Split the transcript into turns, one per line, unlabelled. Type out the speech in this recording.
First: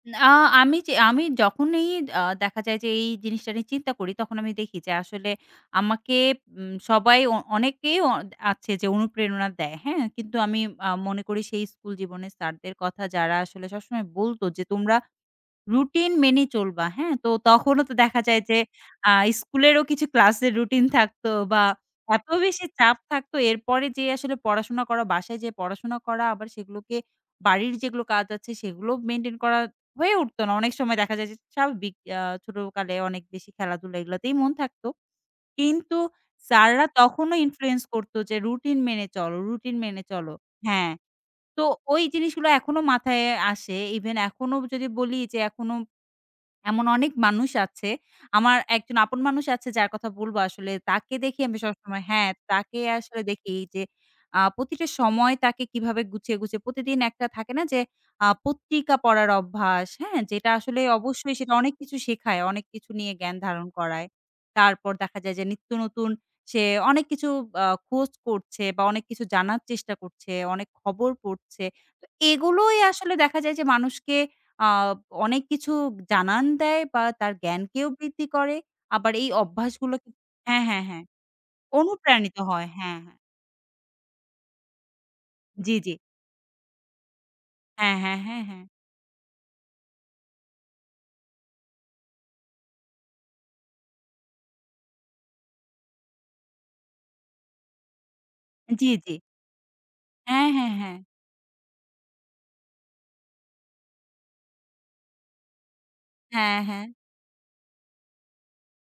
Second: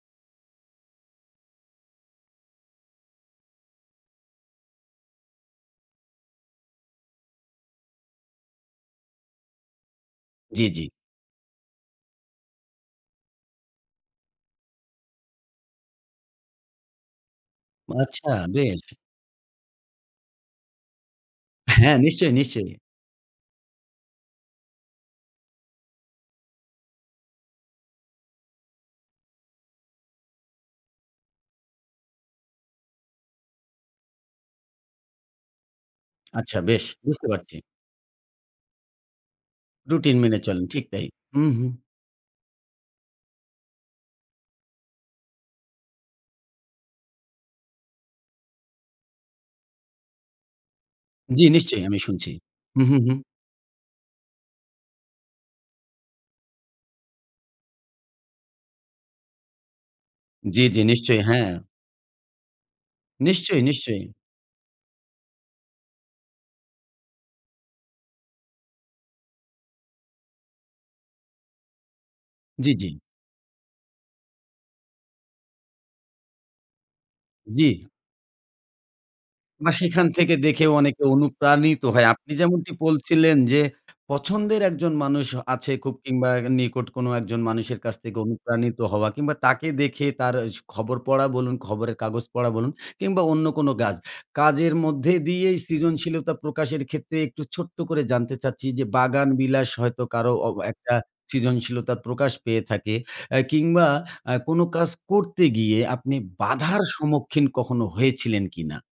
না, আমি যে আমি যখনই আ দেখা যায় যে এই জিনিসটা নিয়ে চিন্তা করি তখন আমি দেখি যে আসলে আমাকে, উম সবাই অ অনেকেই অ আছে যে অনুপ্রেরণা দেয়। হ্যাঁ? কিন্তু আমি
জি, জি।
আ মনে করি সেই স্কুল জীবনের স্যারদের কথা যারা আসলে সবসময় বলত যে তোমরা রুটিন মেনে চলবা, হ্যাঁ? তো তখনও তো দেখা
আচ্ছা।
যায় যে
বেশ।
আ স্কুলেরও কিছু ক্লাসের রুটিন থাকতো বা
হ্যাঁ,
এত
নিশ্চয়ই,
বেশি
নিশ্চয়ই।
চাপ থাকতো এরপরে যে আসলে পড়াশোনা করা, বাসায় যেয়ে পড়াশোনা করা আবার সেগুলোকে বাড়ির যেগুলো কাজ আছে সেগুলো মেইনটেইন করা হয়ে উঠত না। অনেক সময় দেখা যায় যে স্বাভাবিক আ ছোটকালে অনেক বেশি খেলাধুলা এগুলোতেই মন থাকতো। কিন্তু
আচ্ছা বেশ।
স্যাররা
বুঝতে
তখনো
পারছি।
ইনফ্লুয়েন্স করতো যে রুটিন মেনে চলো, রুটিন মেনে
রুটিন
চলো,
মেনে চলেন, ঠিক
হ্যাঁ,
তাই। উ
তো
হু।
ওই জিনিস গুলো এখনো মাথায় আসে ইভেন এখনো যদি বলি যে এখনো এমন অনেক মানুষ আছে। আমার একজন আপন মানুষ আছে, যার কথা বলবো আসলে তাকে দেখি
জি,
আমি
নিশ্চয়ই আমি
সবসময় হ্যাঁ,
শুনছি।
তাকে
উ হু, হু।
আসলে দেখি যে আ প্রতিটা সময় তাকে কিভাবে গুছিয়ে, গুছিয়ে প্রতিদিন একটা থাকে না যে আ পত্রিকা পড়ার অভ্যাস, হ্যাঁ? যেটা
জি,
আসলে
জি, নিশ্চয়ই
অবশ্যই
হ্যাঁ।
সেটা অনেক কিছু শেখায়। অনেক কিছু নিয়ে জ্ঞান
নিশ্চয়ই,
ধারণ
নিশ্চয়ই।
করায়। তারপর দেখা যায় যে নিত্য নতুন সে অনেক কিছু আ খোঁজ করছে বা অনেক কিছু জানার চেষ্টা করছে, অনেক খবর পড়ছে। তো
জি,
এগুলোই
জি।
আসলে দেখা যায় যে মানুষকে আ অনেক কিছু জানান দেয় বা তার
জি।
জ্ঞানকেও বৃদ্ধি করে। আবার এই
বা
অভ্যাসগুলো
সেখান থেকে
হ্যাঁ,
দেখেও
হ্যাঁ, হ্যাঁ।
অনেকটা অনুপ্রাণিত হয়। আপনি
অনুপ্রাণিত হয়,
যেমনটি
হ্যাঁ।
বলছিলেন যে, পছন্দের একজন মানুষ আছে,
জি, জি।
খুব কিংবা নিকট কোনো একজন মানুষের
হ্যাঁ,
কাছ
হ্যাঁ,
থেকে
হ্যাঁ, হ্যাঁ।
অনুপ্রাণিত হওয়া। কিংবা তাকে দেখে তার স খবর পড়া বলুন, খবরের কাগজ পড়া বলুন কিংবা অন্য কোনো কাজ। কাজের মধ্যে দিয়েই সৃজনশীলতা প্রকাশের ক্ষেত্রে একটু ছোট্ট করে জানতে চাচ্ছি
আ
যে,
জি, জি।
বাগান বিলাস হয়তো কারো
হ্যাঁ,
অ
হ্যাঁ,
একটা
হ্যাঁ।
সৃজনশীলতার প্রকাশ পেয়ে থাকে। আ কিংবা আ কোনো কাজ করতে গিয়ে আপনি
হ্যাঁ,
বাধার
হ্যাঁ।
সম্মুখীন কখনো হয়েছিলেন কিনা?